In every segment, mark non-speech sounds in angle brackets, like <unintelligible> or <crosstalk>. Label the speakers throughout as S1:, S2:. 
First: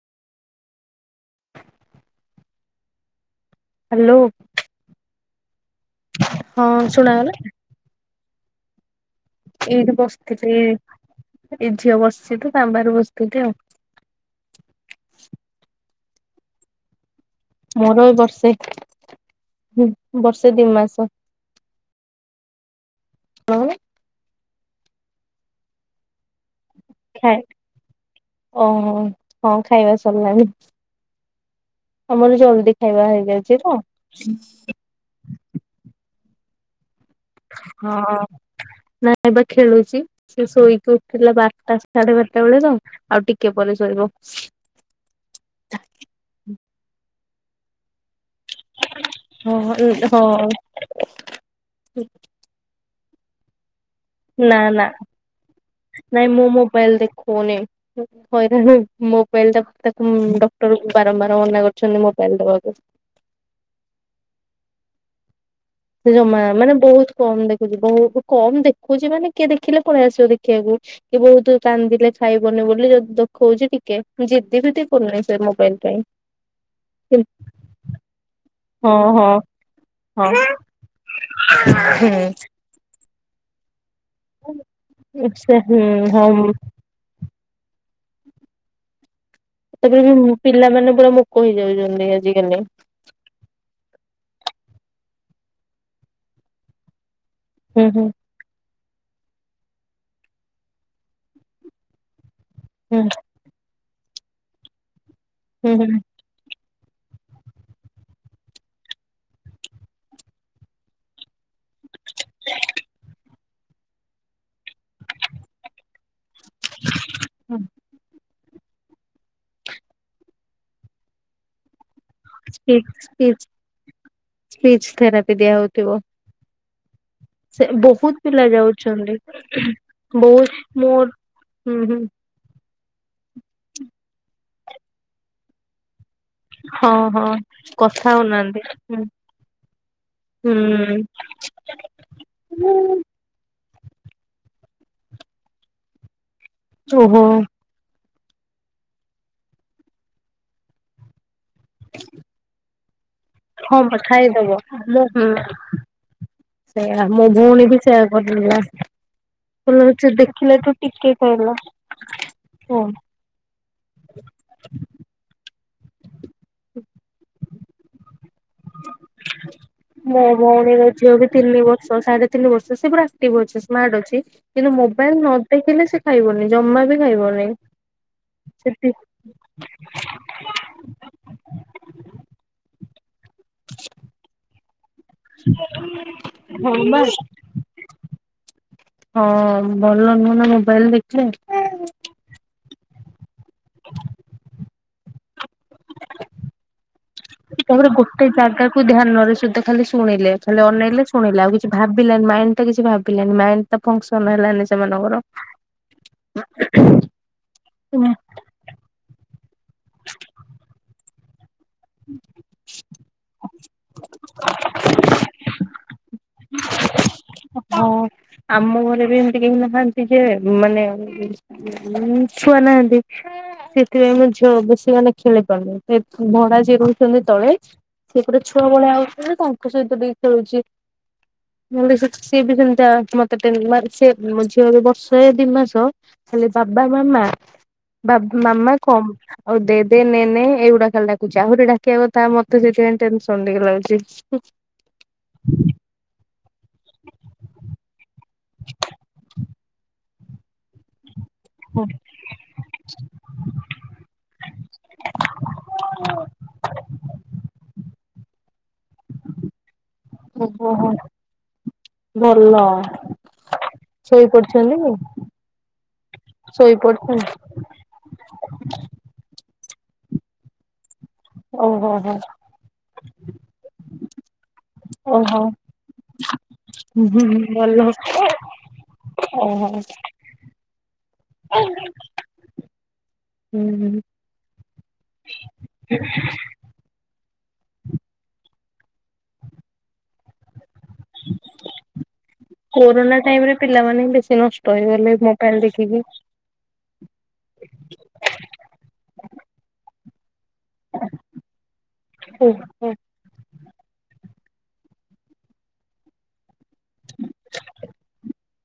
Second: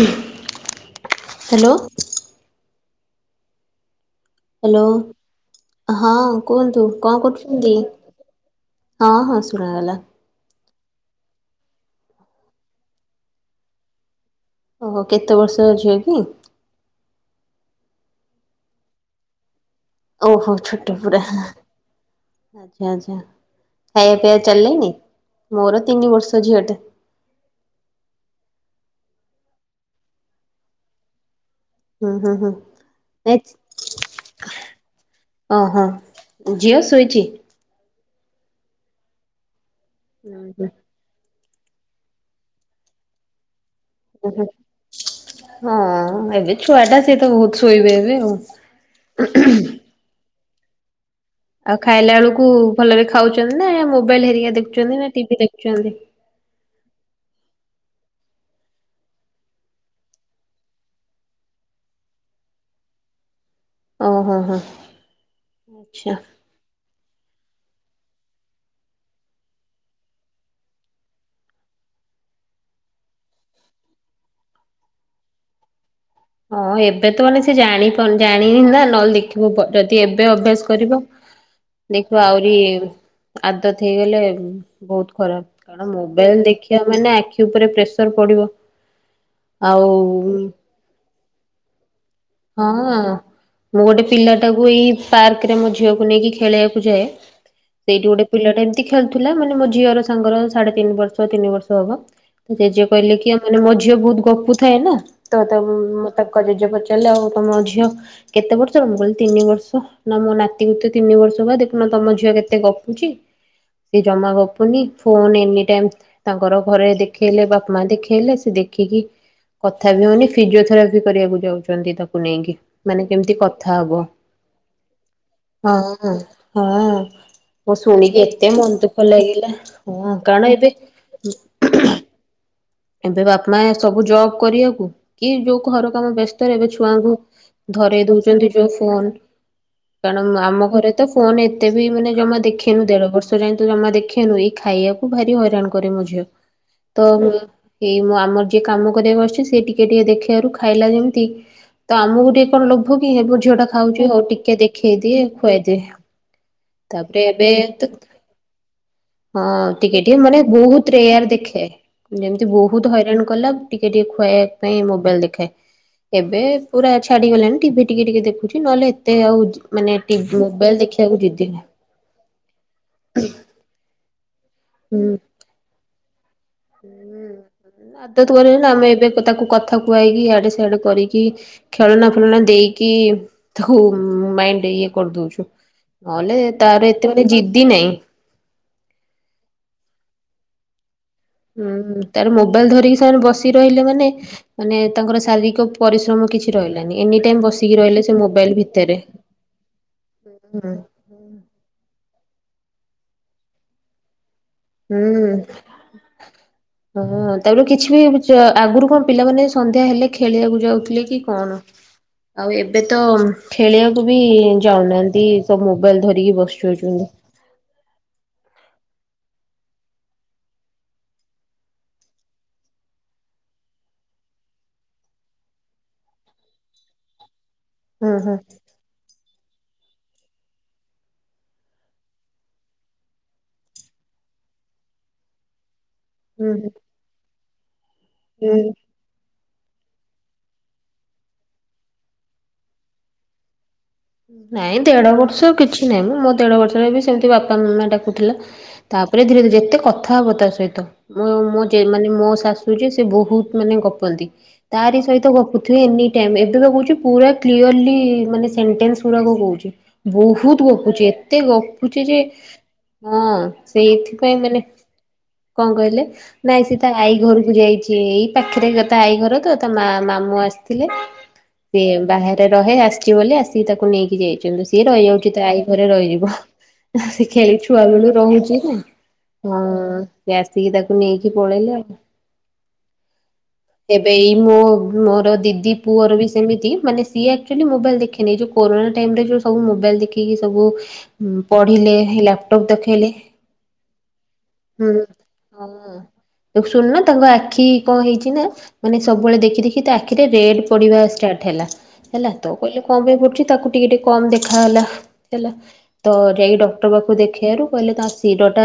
S1: ଉ hello
S2: hello.
S1: Hello ହଁ
S2: ହଁ
S1: କୁହନ୍ତୁ କଣ
S2: ଶୁଣାଗଲା
S1: କରୁଛନ୍ତି ହଁ ହଁ।
S2: ଏଇଠି
S1: ଶୁଣାଗଲା
S2: ବସଥିଲି। ଏଇ ଝିଅ ବସିଚି ତ ତା ବାହାରେ ବସିଥିଲି ଆଉ।
S1: ଓହୋ କେତେ ବର୍ଷ ଝିଅ କି?
S2: ମୋର ଏ ବର୍ଷେ ହୁଁ।
S1: ଓହୋ ଛୋଟ ପୁରା ଆଚ୍ଛା।
S2: ଆପଣଙ୍କ ର?
S1: ଖାଇବା ପିଇଆ ଚାଲିଲାଣି? ମୋର ତିନି ବର୍ଷ ଝିଅ ଟେ।
S2: ଖାଇ ଓହୋ ହଁ ଖାଇବା ସରିଲାଣି।
S1: ହୁଁ ହୁଁ
S2: ଆମର
S1: ହୁଁ
S2: ଜଲଦି ଖାଇବା
S1: ନାଇଁ
S2: ହେଇଯାଇଚି ତ।
S1: ଅହ ଝିଅ ଶୋଇଚି?
S2: ହଁ ନାଇଁ ଏବେ ଖେଳୁଚି।
S1: ହୁଁ
S2: ସେ
S1: ହୁଁ
S2: ଶୋଇକି ଉଠ୍ ଠିଲା ବାରଟା ସାଢେ ବାରଟା ବେଳେ ତ ଆଉ ଟିକେ ପରେ ଶୋଇିବ।
S1: ହଁ ଏବେ ଛୁଆ ଟା ସିଏ ତ ବହୁତ୍ ଶୋଇବେ ଏବେ ଆଉ।
S2: ହଁ ହଁ <unintelligible>
S1: ଆଉ ଖାଇଲା ବେଳୁକୁ ଭଲରେ ଖାଉଚନ୍ତି ନା ମୋବାଇଲ ହେରିକା ଦେଖୁଚନ୍ତି ନା ଟିଭି ଦେଖୁଚନ୍ତି।
S2: ନାଇଁ ମୁଁ ମୋବାଇଲ୍ ଦେଖୋଉନି। ହଇରେ ଯୋଉ ମୋବାଇଲ୍ ଟା ତାକୁ ଡକ୍ଟର ବାରମ୍ବାର ମନା କରିଛନ୍ତି ମୋବାଇଲ୍ ଦବାକୁ।
S1: ଅ ହୋ ହୋ।
S2: ସେ
S1: ଆଚ୍ଛା
S2: ଜମା ମାନେ ବହୁତ୍ କମ୍ ଦେଖୁଚି ବହୁତ୍ କମ୍ ଦେଖୁଚି ମାନେ କିଏ ଦେଖିଲେ ପଳେଇ ଆସିବ ଦେଖିଆକୁ। କି ବହୁତୁ କାନ୍ଦିଲେ ଖାଇବନି ବୋଲି ଯଉି ଦୁ ହଉଛି ଟିକେ। ଜିଦି ଫିଦି କରୁନି ସେ ମୋବାଇଲି ପାଇଁ।
S1: ହଁ ଏବେ ତ ମାନେ ସେ ଜାଣିପାରୁନି ଜାଣିନି ନା
S2: ହଁ
S1: ନହେଲେ
S2: ହଁ
S1: ଦେଖିବୁ ପ ଯଦି ଏବେ
S2: ହଁ
S1: ଅଭ୍ୟାସ କରିବ। ଦେଖିବ ଆହୁରି। ଆଦତ ହେଇଗଲେ ବହୁତୁ
S2: ହୁଁ
S1: ଖରାପ
S2: ସେ ହୁଁ
S1: କାରଣ ମୋବାଇଲି
S2: ହଁ
S1: ଦେଖିବା ମାନେ ଆଖି ଉପରେ ପ୍ରେସର ପଡିବ ଆଉ
S2: ସେତେବେଳେ ବି ପିଲାମାନେ ପୁରା ମୁକ ହେଇଯାଉଛନ୍ତି ଆଜି।
S1: ହଁଅ। ମୁଁ ଗୋଟେ ପିଲାଟାକୁ ଏଇ ପାର୍କ ରେ ମୋ ଝିଅକୁ ନେଇକି ଖେଳିବାକୁ ଯାଏ।
S2: ହୁଁ
S1: ସେଇଠି
S2: ହୁଁ
S1: ଗୋଟେ ପିଲା ଟା ଏମିତି ଖେଳୁଥିଲା ମାନେ ମୋ ଝିଅର ସାଙ୍ଗର ସାଢେ ତିନି ବର୍ଷ ତିନି ବର୍ଷ ହବ। ଜେଜେ କହିଲେ
S2: ହୁଁ
S1: କି ମାନେ ମୋ ଝିଅ ବହୁତୁ ଗପୁ ଥାଏ ନା। ତ
S2: ହୁଁ ହୁଁ
S1: ତାଙ୍କ ଜେଜେ କହିଛ ତାହେଲେ ଆଉ ତମ ଝିଅ କେତେ ବର୍ଷର ମୁଁ କହିଲି ତିନି ବର୍ଷ। ନା ମୋ ନାତିକୁ ତ ତିନି ବର୍ଷ ବା ଦେଖୁନା ତମ ଝିଅ କେତେ ଗପୁଛି। ସେ ଜମା ଗପୁନି ଫୋନ ଏନି ଟାଇମ୍ ତାଙ୍କର ଘରେ ଦେଖେଇଲେ ବାପା ମା ଦେଖେଇଲେ ସେ ଦେଖିକି। କଥା ବି ହଉନି ଫିଜୋଥୋରୋ ପି କରିବାକୁ ଯାଉଛନ୍ତି ଯ। ନେଇକି।
S2: ସ୍ପିଚ୍
S1: ମାନେ ଯେମିତି
S2: ସ୍ପିଚ୍
S1: କଥା ହବ।
S2: ସ୍ପିଚ୍ ଥେରାପି ଦିଆ
S1: ହଁ
S2: ହଉଥିବ।
S1: ହଁ। ହଁ
S2: ସେ
S1: ମୁଁ
S2: ବହୁତ
S1: ଶୁଣିକି
S2: ପିଲା
S1: ଏତେ ମନ ଦୁଃଖ
S2: ଯାଉଛନ୍ତି
S1: ଲାଗିଲା। ହଁ
S2: ବହୁତ
S1: କାରଣ ଏବେ।
S2: ମୋର ହୁଁ ହୁଁ।
S1: ଏବେ ବାପା ମାଆ ଏ ସବୁ ଜବ୍ କରିବାକୁ। କି ଯୋଉ ଘର କାମ ବ୍ୟସ୍ତ ବ୍ୟସ୍ତ ରେ ଏବେ
S2: ହଁ
S1: ଛୁଆଙ୍କୁ
S2: ହଁ କଥା
S1: ଧରାଇ ଦଉଛନ୍ତି
S2: ହଉନାହାନ୍ତି
S1: ଯଉ
S2: ହୁଁ।
S1: ଫୋନ କାରଣ ଆମ ଘରେ ତ ଫୋନ ଏତେ ବି ମାନେ ଜମା ଦେଖେଇନୁ
S2: ହୁଁ
S1: ଦେଢ ବର୍ଷ। ତ ଯେନ୍ତୁ ଜମା ଦେଖେଇନି ଏଇ ଖାଇବାକୁ ଭାରି ହଇରାଣ କରେ ମ ଝିଅ ତ
S2: ଓହୋ
S1: ଏଇ ମୁଁ ଆମର ଯିଏ କାମ କରିବାକୁ ଆସିଛି ସେ ଟିକେ ଟିକେ ଦେଖେଇବାରୁ ଖାଇଲା ଯେମିତି ତ ଆମକୁ ଟିକେ କଣ ଲୋଭ କି ହେ ମୋ ଝିଅ ଟା
S2: ହଁ
S1: ଖାଉଛି ହଉ
S2: ଖାଇଦବ
S1: ଟିକେ
S2: ମୁଁ
S1: ଦେଖେଇଦିଏ
S2: ହୁଁ
S1: ଖୁଆଇଦିଏ।
S2: ସେଇଆ
S1: ତାପରେ
S2: ମୋ
S1: ଏବେ
S2: ଭଉଣୀ ବି
S1: ତ
S2: ସେୟା କରୁଥିଲ।
S1: ହଁ ଟିକେ ଟିକେ ମାନେ ବହୁତୁ ରେୟାର
S2: କହିଲା
S1: ଦେଖେ। ଯେମିତି
S2: ହଁ
S1: ବହୁତୁ ହଇରାଣ କଲା ଟିକେ ଟିକେ ଖୁଆଇବା ପାଇଁ ମୋବାଇଲି ଦେଖାଏ। ଏବେ ପୁରା ଛାଡିଗଲେଣି ଟିଭି ଟିକେ ଟିକେ ଦେଖୁଛି। ନହେଲେ ଏତେ ଆଉ ମାନେ ଟିଭୁ ମୋବାଇଲ ଦେଖିବାକୁ ଯିଦି ନାଇଁ।
S2: ସନ ସାଢେ ତିନି ବର୍ଷ ସେ ପୁରା ଆକ୍ଟିଭ ଅଛି ସ୍ମାର୍ଟ ଅଛି କିନ୍ତୁ
S1: ହୁଁ
S2: ମୋବାଇଲ ନୁ ଦେଖିଲେ ସେ ଖାଇବନି ଜମା ବି ଖାଇବନି।
S1: ଆଦତ କରିବେନି ନା, ଆମେ
S2: ସେଠି
S1: ଏବେ ତାକୁ କଥା କୁଆଇକି ଇଆଡ଼େ ସିଆଡେ କରିକି ଖେଳନା ଫେଳନା ଦେଇକି। ତାକୁ ମାଇଣ୍ଡି ଇଏ କରିଦଉଛୁ। ନହେଲେ
S2: ହଁ
S1: ତାର
S2: ବା
S1: ଏତେ ମେ ଜିଦି ନାହିଁ।
S2: ହଁ ଭଲ ନୁହେ ନା ମୋବାଇଲ ଦେଖିଲେ।
S1: ହୁଁ ତାର ମୋବାଇଲ ଧରିକି ସେମାନେ ବସି ରହିଲେ ମାନେ ମାନେ ତାଙ୍କର ଶାରୀରିକ ପରିଶ୍ରମ କିଛି ରହିଲାନି। ଏନି ଟାଇମ ବସିକି
S2: ତାପରେ
S1: ରହିଲେ ସେ
S2: ଗୋଟେ
S1: ମୋବାଇଲ
S2: ଜାଗାକୁୁ
S1: ଭିତରେ।
S2: ଧ୍ୟାନ ନରେ ସିଏତେ ଖାଲି ଶୁଣିଲେ ଖାଲି
S1: ହୁଁ
S2: ଅନେଇଲେ ଶୁଣିଲେ ଆଉ କିଛି ଭାବିଲାନି ମାଇଣ୍ଡି ଟା କିଛି ଭାବିଲାନି ମାଇଣ୍ଡି ଫୋକସନ ହେଲାନି।
S1: ହୁଁ।
S2: ସେମାନଙ୍କର।
S1: ହଁ ତାପରେ କିଛି ବି ବିଚ ଆଗରୁ କଣ ପିଲାମାନେ ସନ୍ଧ୍ୟା ହେଲେ ଖେଳିବାକୁ ଯାଉଥିଲେ କି କଣ ଆଉ ଏବେ ତ ଖେଳିବାକୁ ବି ଯାଉନାହାନ୍ତି ସବୁ ମୋବାଇଲ ଧରିକି ବସିଯାଉଛନ୍ତି।
S2: ଓହୋ ଆମ ଘରେ ବି ଏମିତି କେହି ନାହାନ୍ତି ଯେ ମାନେ ଉଁ ଛୁଆ ନାହାନ୍ତି। ସେଥିପାଇଁ ମୋ ଝିଅ ବେଶୀ ମାନେ ଖେଳି ପାରୁନି। ସେ ଭଡା ଯିଏ ରହୁଛନ୍ତି ତଳେ
S1: ହୁଁ ହୁଁ
S2: ସେପଟେ ଛୁଆ ମୋଳେ ଆଉଛିନ୍ତି ତାଙ୍କ ସହିତ ଟିକେ ଖେଳୁଛି। ନହେଲେ ସେ ସିଏ ବି ସେମିତି ଆ ମତେ ଟେ ମାନେ ମୋ ଝିଅ ବର୍ଷ ଦି ମାସ। ଖଲେ
S1: ହୁଁ
S2: ବାବା ମାମା ବା
S1: ହୁଁ
S2: ମାମା କମ୍ ଆଉ ଦେ ଦେ ନେନେ ଏଇଗୁଡା ଖାଲି ଡାକୁଚଛି ଆହୁରି ଡାକିବା କଥା ମତେ ସେଥିପାଇଁ ଟେନସନ ଟିକେ ଲାଗୁଛି।
S1: ନାଇଁ ଦେଢ ବର୍ଷ କିଛି ନାଇଁ ମୁଁ ମୋ ଦେଢ ବର୍ଷରେ ସେମିତି ବାପା ମାମା ଡ଼ାକୁ। ତାପରେ ଧୀରେ ଧୀରେ ଯେତେ କଥା ହବ ତା ସହିତ ମୋ ମାନେ ମୋ ଶାଶୁ ଯେ ସେ ବହୁତ ମାନେ ଗପନ୍ତି। ତାରି ସହିତ ଗପୁଥିବେ ଏନି ଟାଇମ ଏବେ ତ କହୁଛି ପୁରା। କ୍ଲିୟର ଲି ମାନେ ସେଣ୍ଟେନ୍ସ ଗୁଡାକ କହୁଛି।
S2: ଓହୋ
S1: ବହୁତ ଗପୁଛି ଏତେ ଗପୁଛି ଯେ
S2: ଭଲ
S1: ହଁ
S2: ଶୋଇ
S1: ସେଇଥିପାଇଁ ମାନେ
S2: ପଡିଛନ୍ତି
S1: କଣ କହିଲେ ନାଇଁ
S2: ଶୋଇ
S1: ସି ତା ଆଈ
S2: ପଡିଛନ୍ତି।
S1: ଘରକୁ ଯାଇଛି ଏଇ ପାଖରେ ଗ ତା ଆଈ ଘର ତ ତା ମା ମାମୁଁ ଆସିଥିଲେ। ସେ
S2: ଓହୋ ହୋ
S1: ବାହାରେ ରହେ ଆସିଛି ବୋଲି ଆସିକି ତାକୁ ନେଇକି ଯାଇଛନ୍ତି। ସିଏ ରହିଯାଉଛି
S2: ଓହୋ
S1: ତ ଆଈ ଘରେ ରହିଯିବ ସେ ଖେଳ
S2: ଭଲ
S1: ଛୁଆ ବେଳୁ ରହୁଛି ନା।
S2: ଓହୋ
S1: ହଁ ଆସିକି ତାକୁ ନେଇକି ପଳେଇଲେ ଆଉ।
S2: ହୁଁ
S1: ଏବେ ଏଇ ମୋ ମୋର ଦିଦି ପୁଅର ବି ସେମିତି ମାନେ ସିଏ ଆକଚୁଆଲି ମୋବଲ ଦେଖନି ଏଇ ଯୋଉ କୋରୋନା ଟାଇମରେ ଯଉ ସବୁ ମୋବାଇଲ ଦେଖିକି ସବୁ ପଢି଼ଲେ ହେଲା।
S2: କୋରୋନା ଟାଇମ ରେ ପିଲାମାନେ ବେଶୀ ନଷ୍ଟ ହେଇଗଲେ ମୋବାଇଲ ଦେଖିକି।
S1: ଶୁଣୁ ନା ତାଙ୍କ ଆଖି କଣ ହେଇଛି ନା ମାନେ ସବୁବେଳେ ଦେଖି ଦେଖି ତା ଆଖିରେ ରେଡ୍ ପଢିବା ଷ୍ଟାର୍ଟ ହେଲା ହେଲା ତ କହିଲେ
S2: ଓହୋ
S1: କଣ ପାଇଁ ପଡ଼ୁଛି ତାକୁ ଟିକେ ଟିକେ କମ ଦେଖାହଲା ହେଲା ତ ଯାଇ ଡକ୍ ଡ଼କ୍ଟର ପାଖକୁ ଦେଖେଇବାରୁ କହିଲେ ତା ଶିରଟା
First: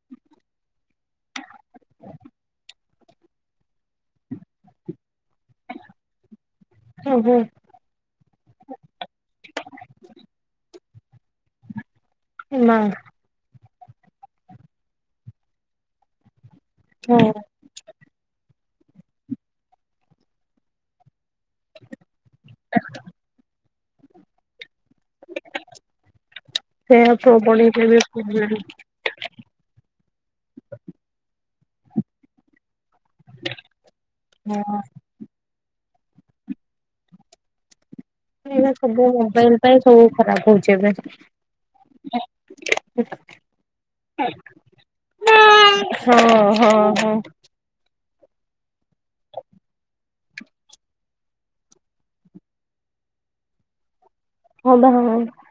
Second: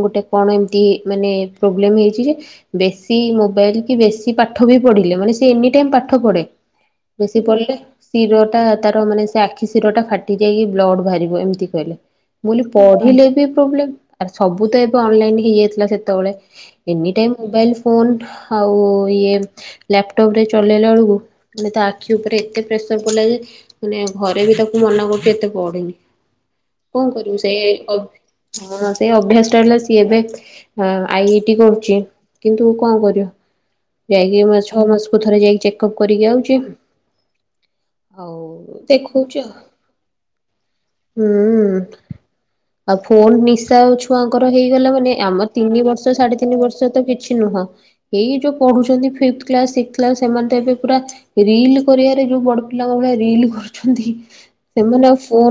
S1: ଗୋଟେ କଣ ଏମିତି ମାନେ ପ୍ରୋବ୍ଲେମ୍ ହେଇଛି, ଯେ ବେଶୀ ମୋବାଇଲ କି ବେଶୀ ପାଠ ବି ପଢି଼ଲେ ମାନେ ସେ ଏନି ଟାଇମ ପାଠ ପଢେ଼।
S2: ଓହୋ
S1: ବେଶୀ ପଡ଼ିଲେ ଶିର ଟା ତାର ମାନେ ଆଖି ଶିର ଟା ଫାଟି ଯାଇକି ବ୍ଲଡ଼‌ ବାହାରିବ ଏମିତି କହିଲେ, ମୁଁ କହିଲି
S2: ମା
S1: ପଢିଲେ ବି ପ୍ରୋବ୍ଲେମ। ସବୁ ତ ଏବେ ଅନଲାଇନ ହେଇଯାଇଥିଲା ସେତେବେଳେ
S2: ହଁ
S1: ଏନିଟାଇମ ମୋବାଇଲ କୁଲ୍ ଆଉ ଇଏ ଲାପଟପ ରେ ଚଲେଇଲା ବେଳକୁ ମାନେ ତା ଆଖି ଉପରେ ଏତେ ପ୍ରେସର ପଡି଼ଲା ଯେ ମାନେ ଘରେ ବି ତାକୁ ମନା କରଛୁ ଏତେ ପଢ଼ନି, କଣ
S2: ସେଇଆ
S1: କରିବୁ
S2: ପ୍ରବଳିରେ ବି ପ୍ରୋବ୍ଲେମ
S1: ସେ--ହଁ ସେ ଅଭ୍ୟାସ ଟା ହେଲା ସିଏ ଏବେ ଆଇ ଆଇ ଟି କରୁଛି କିନ୍ତୁ କଣ କରିବ? ଯାଇକି
S2: ହଁ
S1: ଛଅ ମାସକୁ ଥରେ ଯାଇକି ଚେକ୍ ଅପ୍ କରିକି ଆଉଛି।
S2: ବେ
S1: ଆଉ
S2: ସବୁ
S1: ଦେଖଉଚି ଆଉ।
S2: ମୋବାଇଲ ପାଇଁ ସବୁ ଖରାପ ହଉଛି ଏବେ।
S1: ହୁଁ। ଆଉ ଫୋନ୍ ନିଶା ଆଉ ଛୁଆଙ୍କର ହେଇଗଲା ମାନେ ଆମର ତିନି ବର୍ଷ
S2: ହଁ
S1: ସାଢେ଼ ତିନି
S2: ହଁ
S1: ବର୍ଷ ତ
S2: ହଁ
S1: କିଛି ନୁହଁ। ଏଇ ଯୋଉ ପଢୁ଼ଛନ୍ତି ଫିଫ୍ଥ କ୍ଲାଶ୍ ସିକ୍ କ୍ଲାସ ସେମାନେ ତ ଏବେ ପୁରା। ରିଲ କରିବାରେ ଯୋଉ ବଡ଼୍ ପିଲାଙ୍କ ଭଳିଆ ରିଲ କରୁଛନ୍ତି,
S2: ହଁ ବା
S1: ସେମାନେ ଆଉ
S2: ହଁ
S1: ଫୋ ଉ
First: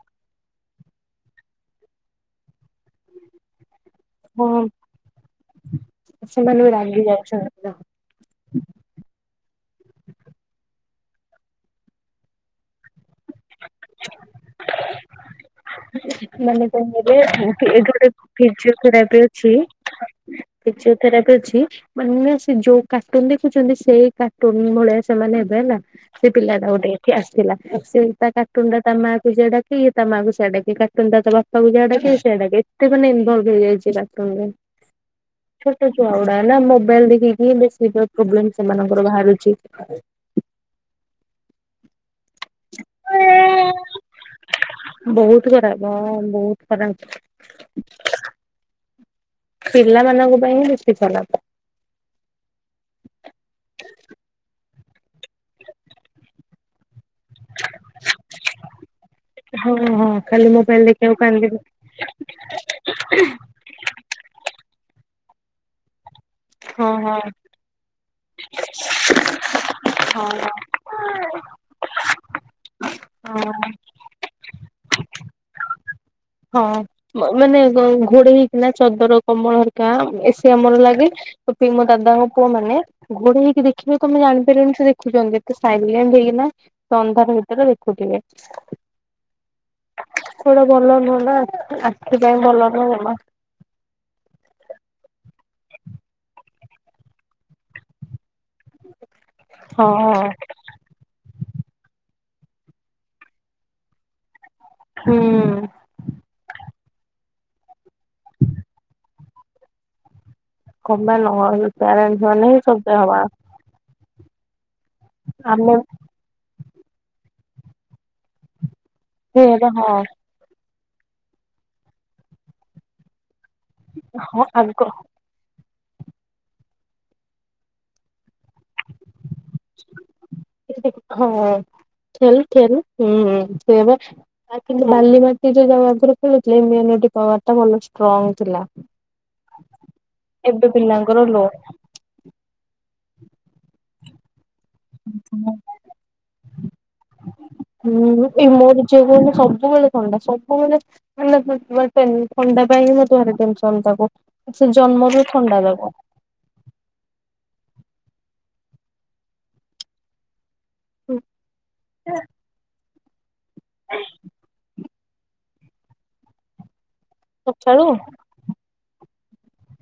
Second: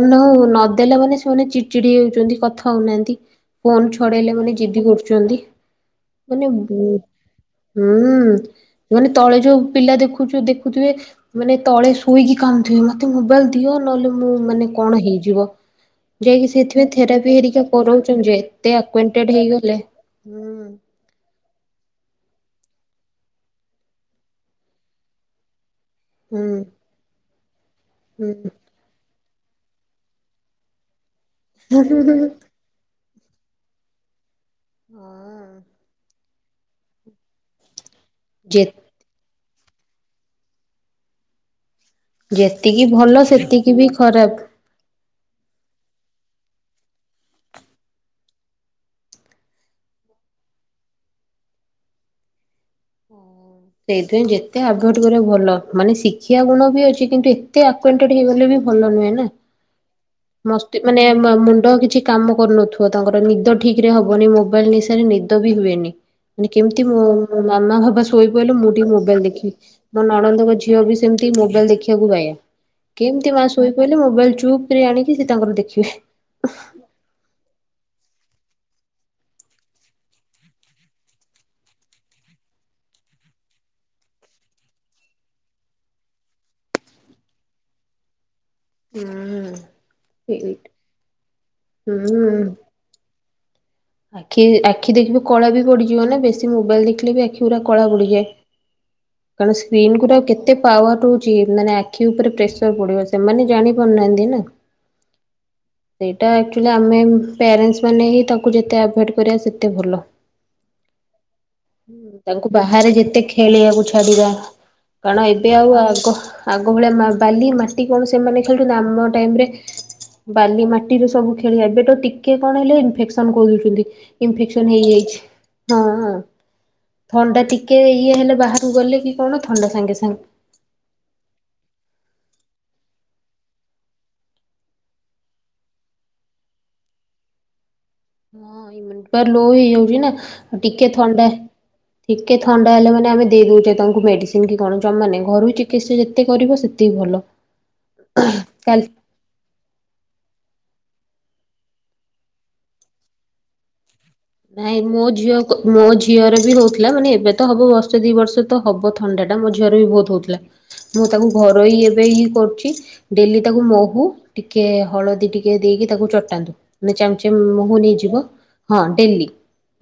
S1: ନଦେଲେ ମାନେ ସେମାନେ ଚିଡ୍ ଚିଡି଼ ହେଉଛନ୍ତି କଥା ହଉନାହାନ୍ତି ଫୋନ୍ ଛଡେ଼ଇଲେ ମାନେ
S2: ହଁ
S1: ଜିଦି କରୁଛନ୍ତି ମାନେ
S2: ସେମାନେ ବି
S1: ବୋ
S2: ରାଗି ଯାଉଛନ୍ତି
S1: ହୁଁ। ମାନେ ତଳେ ଯୋଉ ପିଲା ଦେଖୁଛ ଦେଖୁଥିବେ ମାନେ ତଳେ ଶୋଇକି କାନ୍ଦୁଥିବେ ମା ମୋବାଇଲ ଦିଅ ନହେଲେ ମୁଁ ମାନେ କଣ ହେଇଯିବ? ଯାଇକି
S2: ମାନେ କଣ
S1: ସେଥିପାଇଁ
S2: କହିଲେ
S1: ଥେରାପି ହେରିକା
S2: ଏଇଠି ଗୋଟେ
S1: କରୋଉଚଲନ୍ତି ଯେ ଏତେ
S2: ଫିଜିଓଥେରାପି
S1: ଆକ୍ଵାଣ୍ଟେଡ୍
S2: ଅଛି
S1: ହେଇଗଲେ।
S2: ଫିଜିଓଥେରାପି ଅଛି। ମାନେ ସେ ଯୋଉ କାର୍ଟୁନ ଦେଖୁଛନ୍ତି ସେଇ କାର୍ଟୁନ ଭଳିଆ ସେମାନେ ହେବେ ହେଲା। ସେ ପିଲା
S1: ହୁଁ
S2: ଟା ଗୋଟେ ଏଠି ଆସିଥିଲା ସେ
S1: ହୁଁ
S2: ତା କାଟୁନ୍ ଟା ତା ମାକୁ ଯା ଡ଼ାକି ତା ମା ସେଇଟା କି କାର୍ଟୁନକୁ ବାପାକୁ ଯା ଡାକେ଼ କି
S1: ହୁଁ।
S2: ସେଇଟା ଏତେ ମାନେ ଇନଭଲବ୍ ହେଇଯାଇଛି କାଟୁନରେ ଛୋଟ ଛୁଆଗୁଡା଼ ନା ମୋବାଇଲ ଦେଖିକି ବେଶି ତ ପ୍ରୋବ୍ଲେମ
S1: ଯେ
S2: ସେମାନଙ୍କ ମୋର ବାହାରୁଛି।
S1: ଯେତିକି ଭଲ ସେତିକି ବି ଖରାପ୍।
S2: ବହୁତ ଖରାପ ହଁ ବହୁତ ଖରାପ। ପିଲାମାନଙ୍କ ପାଇଁ ହିଁ ବେଶୀ ଖରାପ୍।
S1: ସେଇଥିପାଇଁ ଯେତେ ଆଭଏଟ କରିବ ଭଲ, ମାନେ ଶିଖୀବା ଗୁଣ ବି ଅଛି କିନ୍ତୁ ଏ ଏତେ ଆକ୍ୱେଣ୍ଟେଡ୍ ହେଇଗଲେ ବି ଭଲ ନୁହେଁ ନା।
S2: ହଁ ହଁ ଖାଲି
S1: ମସ୍ତି
S2: ମୋବାଇଲ
S1: ମାନେ
S2: ଦେଖିବାକୁ କାନ୍ଦିବେ।
S1: ମୁଣ୍ଡ କିଛି କାମ କରୁନଥିବ ତାଙ୍କର ନିଦ ଠିକ୍ ଠିକରେ ହବନି ମୋବାଇଲ ନିଶାରେ ନିଦ ବି ହୁଏନି ମାନେ କେମିତି
S2: ହଁ ହଁ
S1: ମାମା ବାବା ଶୋଇ ମୁଁ ଟିକେ ମୋବାଇଲ ଦେଖିବି, ମୋ ନଣନ୍ଦଙ୍କ ଝିଅ ବି ସେମିତି ମୋବାଇଲ ଦେଖିବାକୁ ବାୟା। କେମତି
S2: ହଁ
S1: ମା
S2: ହଁ।
S1: ଶୋଇ ପଇଲେ ମୋବାଇଲ ଚୁପ୍ କିରି ଆଣିକି ସେ ତାଙ୍କର ଦେଖିବେ।
S2: ହଁ ମାନେ ଘୋଡେ଼ଇ ହେଇକିନା ଚଦର କମଳ ହେରିକା ଏ ସି ଆମର ଲାଗେ। ତ ପି ମୋ‌ ଦାଦାଙ୍କ ପୁଅମାନେ ଘୋଡ଼େହେଇକି ଦେଖିବେ ତମେ ଜାଣିପାରିବନି ସେ ଦେଖୁଛନ୍ତି, ଏତେ ସାଇଲେଣ୍ଟ ହେଇକି ନା ସେ ଅନ୍ଧାର ଭିତରେ ଦେଖୁଥିବେ।
S1: ହୁଁ ହୁଁ ଫିରି।
S2: ସେଗୁଡା ଭଲ ନୁହଁ ନା ଆଖି ପାଇଁ ଭଲ ନୁହଁ ଜମା।
S1: ଆଖି ଆଖି ଦେଖିବେ କଳା ବି ପଡ଼ିଯିବ ନା ବେଶୀ ମୋବାଇଲ ଦେଖିଲେ ବି ଆଖି ଗୁରା କଳା ପଡ଼ିଯାଏ। କାରଣ ସ୍କ୍ରିନ ଗୁରା
S2: ହଁ
S1: ଆଉ କେତେ ଏତେ ପାୱାର ରହୁଛି ମାନେ ଆଖି ଉପରେ ପ୍ରେସର ପଡି଼ବ ସେମାନେ ଜାଣି ପାରୁନାହାନ୍ତି ନା।
S2: ହୁଁ।
S1: ଏଇଟା ଆକ୍ଚୁଆଲି ଆମେ ପ୍ୟାରେଣ୍ଟସ୍ ମାନେ ହିଁ ତାକୁ ଯେତେ ଆଭଏଡ଼୍ କରିବା ସେତେ ଭଲ।
S2: କଣ ପାଇଁ ନୁହଁ
S1: ହୁଁ
S2: ପ୍ୟାରେଣ୍ଟସ୍
S1: ତାଙ୍କୁ
S2: ମାନେ ହିଁ
S1: ବାହାରେ
S2: ସଭ୍ୟ ହବା
S1: ଯେତେ ଖେଳିବାକୁ ଛ ଛାଡ଼ିବା, କାଣ ଏବେ ଆଉ
S2: ଆମେ
S1: ଆଗ ଆଗ ଭଳିଆ ମା ବାଲି, ମାଟି କଣ ସେମାନେ ଖେଳୁଛନ୍ତି? ଆମ ଟାଇମ୍ ରେ
S2: ସେଇବା ହଁ
S1: ବାଲି ମାଟିରେ ସବୁ ଖେଳିଆ। ଏବେ ତ ଟିକେ କଣ ହେଲେ ଇନଫେକ୍ସନ୍ କଇ ଦଉଛନ୍ତି।
S2: ହଁ
S1: ଇନଫେକ୍ସନ୍
S2: ଆଗ
S1: ହେଇଯାଇଛି। ହଁ ହଁ ଥଣ୍ଡା ଟିକେ ଇଏ ହେଲେ ବାହାର୍ କୁ ଗଲେ କି କଣ ଥଣ୍ଡା ସାଙ୍ଗେ ସାଙ୍ଗ୍।
S2: ହଁ ଖେଳି ଖେରୁ ହୁଁ ସେଇଆବା ଆ କିନ୍ତୁ ବାଲି ମାଟିରେ ଯୋଉ ଆଗରୁ ଖେଳୁଥିଲେ, ଇମ୍ୟୁନିଟି ପୱାର୍ ଟା ଭଲ ଷ୍ଟ୍ରଙ୍ଗ ଥିଲା।
S1: ହଁ ଇମ୍ୟୁନିଟି ପୱାର୍ ଲୋ ହେଇଯାଉଛି ନା,
S2: ଏବେ
S1: ଟିକେ
S2: ପିଲାଙ୍କର
S1: ଥଣ୍ଡା
S2: ଲୋ
S1: ଟିକେ ଥଣ୍ଡା ହେଲା ମାନେ ଆମେ ଦେଇ ଦଉଛେ ତାଙ୍କୁ ମେଡିସିନ୍। କିମିତି କଣ ଜମା ନାଇଁ ଘରୋଇ ଚିକିତ୍ସା ଯେତେ କରିବ ସେତିକି ଭଲ।
S2: ଏବେ ମାନେ ସବ ସବୁବେଳେ ଥଣ୍ଡା। ସବୁବେଳେ ଥଣ୍ଡା ଥଣ୍ଡା ପାଇଁ ମତେ ଭାରି ଟେନସନ୍ ତାକୁ। ସେ
S1: ନାଇଁ ମୋ
S2: ଜନ୍ମରୁ
S1: ଝିଅକୁ
S2: ଥଣ୍ଡା
S1: ମୋ
S2: ତାକୁ
S1: ଝି ଝିଅର ବି ହଉଥିଲା, ମାନେ ଏବେ ତ ହବ ବର୍ଷେ ଦି ବର୍ଷ ତ ହବ ଥଣ୍ଡା ଟା ମୋ ଝିଅରେ ବି ବହୁତ ହଉଥିଲା। ମୁଁ ତାକୁ ଘରୋଇ ଏବେ ହିଁ କରୁଛି। ଡ଼େଲି ତାକୁ ମହୁ, ଟିକେ ହଳଦୀ ଟିକେ ଦେଇକି ତାକୁ ଚଟାନ୍ତୁ। ନେ ଚାମ୍ ଯେ ମହୁ
S2: ସକାଳୁ
S1: ନେଇଯିବ, ହଁ ଡ଼େଲି।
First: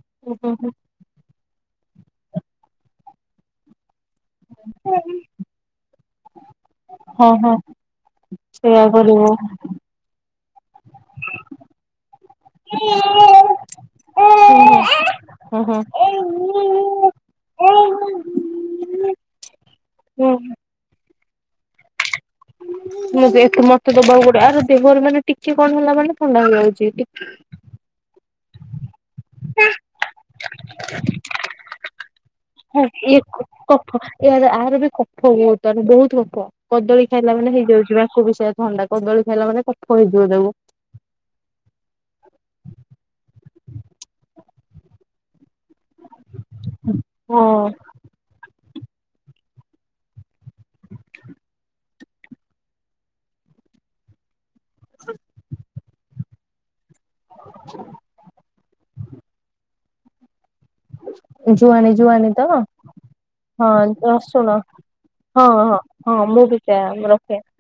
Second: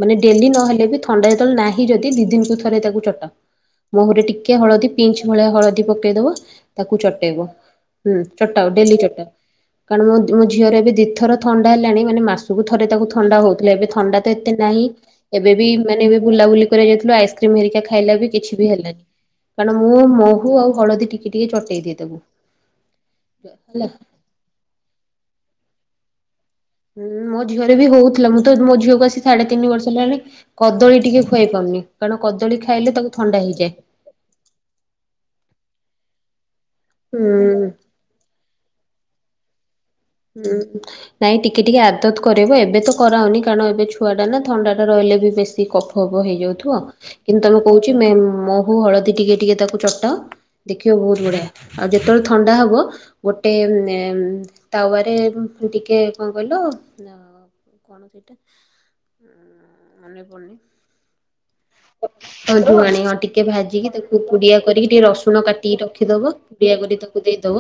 S1: ମାନେ ଡ଼େଲି ନ ହେଲେବି ଥ୍ ଥଣ୍ଡା ଯେତେବେଳେ ନାହିଁ ଯଦି ଦି ଦିନକୁ ଥରେ ତାକୁ ଚଟାଅ। ମହୁରେ ଟିକେ ହଳଦୀ ପିଞ୍ଚ୍ ଭଳିଆ ହଳଦୀ ପ ପକେଇଦବ। ତାକୁ
S2: ହଁ
S1: ଚଟେଇବ
S2: ହଁ
S1: ହୁଁ ଚଟାଅ,
S2: ସେଇଆ
S1: ଡ଼େଲି ଚଟାଅ।
S2: କରିବୁ।
S1: କାରଣ ମୋ ମୋ ଝିଅର ଏବେ ଦିଥର ଥଣ୍ଡା ହେଲାଣି, ମାନେ ମାସକୁ ଥରେ ତାକୁ ଥଣ୍ଡା ହଉଥିଲା ଏବେ ଥ୍ ଥଣ୍ଡା ତ ଏତେ ନାହିଁ, ଏବେ
S2: ହୁଁ
S1: ବି
S2: ହୁଁ।
S1: ମାନେ ଏବେ ବୁଲାବୁଲି କରିଆକୁ ଯାଇଥିଲୁ ଆଇସ୍କ୍ରିମ୍ ହେରିକା ଖାଇଲା ବି କିଛି ବି ହେଲାନି। କାରଣ ମୁଁ
S2: ହୁଁ
S1: ମହୁ ଆଉ ହଳଦୀ ଟିକେ ଟିକେ ଚଟେଇ ଦିଏ ତାକୁ।
S2: ମୁଁ ଏତେ
S1: ହେଲା।
S2: ମତେ ଦବାକୁ ପଡ଼ିଅ ଆର ଦେହରେ ମାନେ ଟିକେ କଣ ହେଲା ମାନେ ଥଣ୍ଡା ହେଇଯାଉଛି।
S1: ହୁଁ ମୋ ଝିଅର ବି ହୋଉଥିଲା ମୁଁ ତ ମୋ ଝିଅକୁ ଆସିି ସାଢେ଼ ତିନି ବର୍ଷ ହେଲାଣି କଦଳୀ ଟିକେ ଖୁଆଇ ପାରୁନି କାରଣ କଦଳୀ ଖାଇଲେ ତାକୁ ଥଣ୍ଡା ହେଇଯାଏ।
S2: ଏହାର ଆହାର ବି କଫ ହୁଏ ବହୁତ ମାନେ ବହୁତ କଫ କଦଳୀ ଖାଇଲା ମାନେ
S1: ହୁଁ
S2: ହେଇଯାଉଛି ବା ଆକୁ ବି ସେଇଆ ଥଣ୍ଡା କଦଳୀ ଖାଇଲା ମାନେ କଫ ହେଇଯିବ ତାକୁ।
S1: ହୁଁ। ନାଇଁ ଟିକେ ଟିକେ ଆଦତ କରେଇବ ଏବେ ତ କରାଅନି କାରଣ ଏବେ ଛୁଆ ଟା ନା ଥଣ୍ଡା ଟା ରହିଲେ ବି ବେଶୀ କଫ କବ ହେଇଯାଉଥିବ କିନ୍ତୁ ତାକୁ
S2: ହଁ
S1: କହୁଛି ମେ ମହୁ ହଳଦୀ ଟିକେ ଟିକେ ତାକୁ ଚଟାଅ ଦେଖିବ ବହୁତ ବଢ଼ିଆ ଆଉ ଯେତେବେଳେ ଥଣ୍ଡା ହବ ଗୋଟେ ନେମ୍ ତାୱାରେ ଟିକେ କଣ କହିଲ? କଣ
S2: <inaudible>
S1: ସେଇଟା ଉଁ ମନେ ପଡ଼ୁନି।
S2: <inaudible> ଯୁଆଣି ଯୁଆଣି ତ
S1: ଜୁଆଣି ହଁ ଟିକେ
S2: ହଁ
S1: ଭାଜିକି
S2: ଦ
S1: ତାକୁ
S2: ଶୁଣ
S1: ପୁଡିଆ କରିକି ଟିକେ ରସୁଣ
S2: ହଁ
S1: କାଟିକି
S2: ହଁ।
S1: ରଖିଦବ
S2: ହଁ ମୁଁ ବି
S1: ପୁଡିଆ କରି
S2: ସେଇଆ
S1: ତାକୁ
S2: ରଖେ
S1: ଦେଇଦବ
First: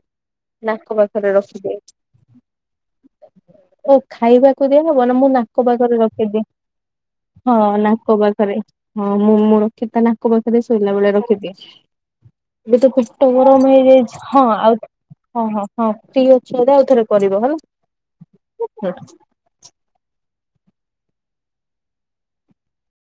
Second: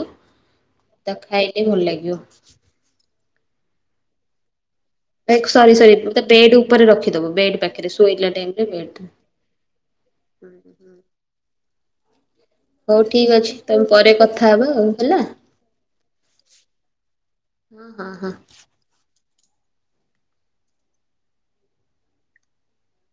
S2: ନାକ
S1: ତାକୁ
S2: ପାଖରେ
S1: ଖାଇଲେ ଭଲ
S2: ରଖିଦିଏ।
S1: ଲାଗିବ।
S2: ଓ ଖାଇବା କ୍ କୁ ଦେଇ ହବନି ମୁଁ ନାକ
S1: ସରି ସରି
S2: ପାଖରେ
S1: ତା
S2: ରଖିଦିଏ
S1: ବେଡ୍ ଉପରେ ରଖିଦବ
S2: ହଁ
S1: ବେଡ୍ ପାଖରେ
S2: ନାକ
S1: ଶୋଇଲା
S2: ପାଖରେ
S1: ଟାଇମରେ ବେଡ୍
S2: ହଁ ମୁଁ ମୋର କେ ତା ନାକ ପାଖରେ ଶୋଇଲା ବେଳେ ରଖିଦିଏ। ଏବେ ତ
S1: ହଉ
S2: ପେଟ
S1: ଠିକ୍ ଅଛି
S2: ଗରମ
S1: ତମେ ପରେ
S2: ହେଇଯାଇଛି ହଁ
S1: କଥା ହବା
S2: ଆଉ
S1: ହେଲା
S2: ହଁ ହଁ ହଁ ଠିକ୍ ଅଛି ଏଟା ଆଉ ଥରେ କରିବ ହେଲା।
S1: ହଁ ହଁ ହଁ।
S2: <inaudible>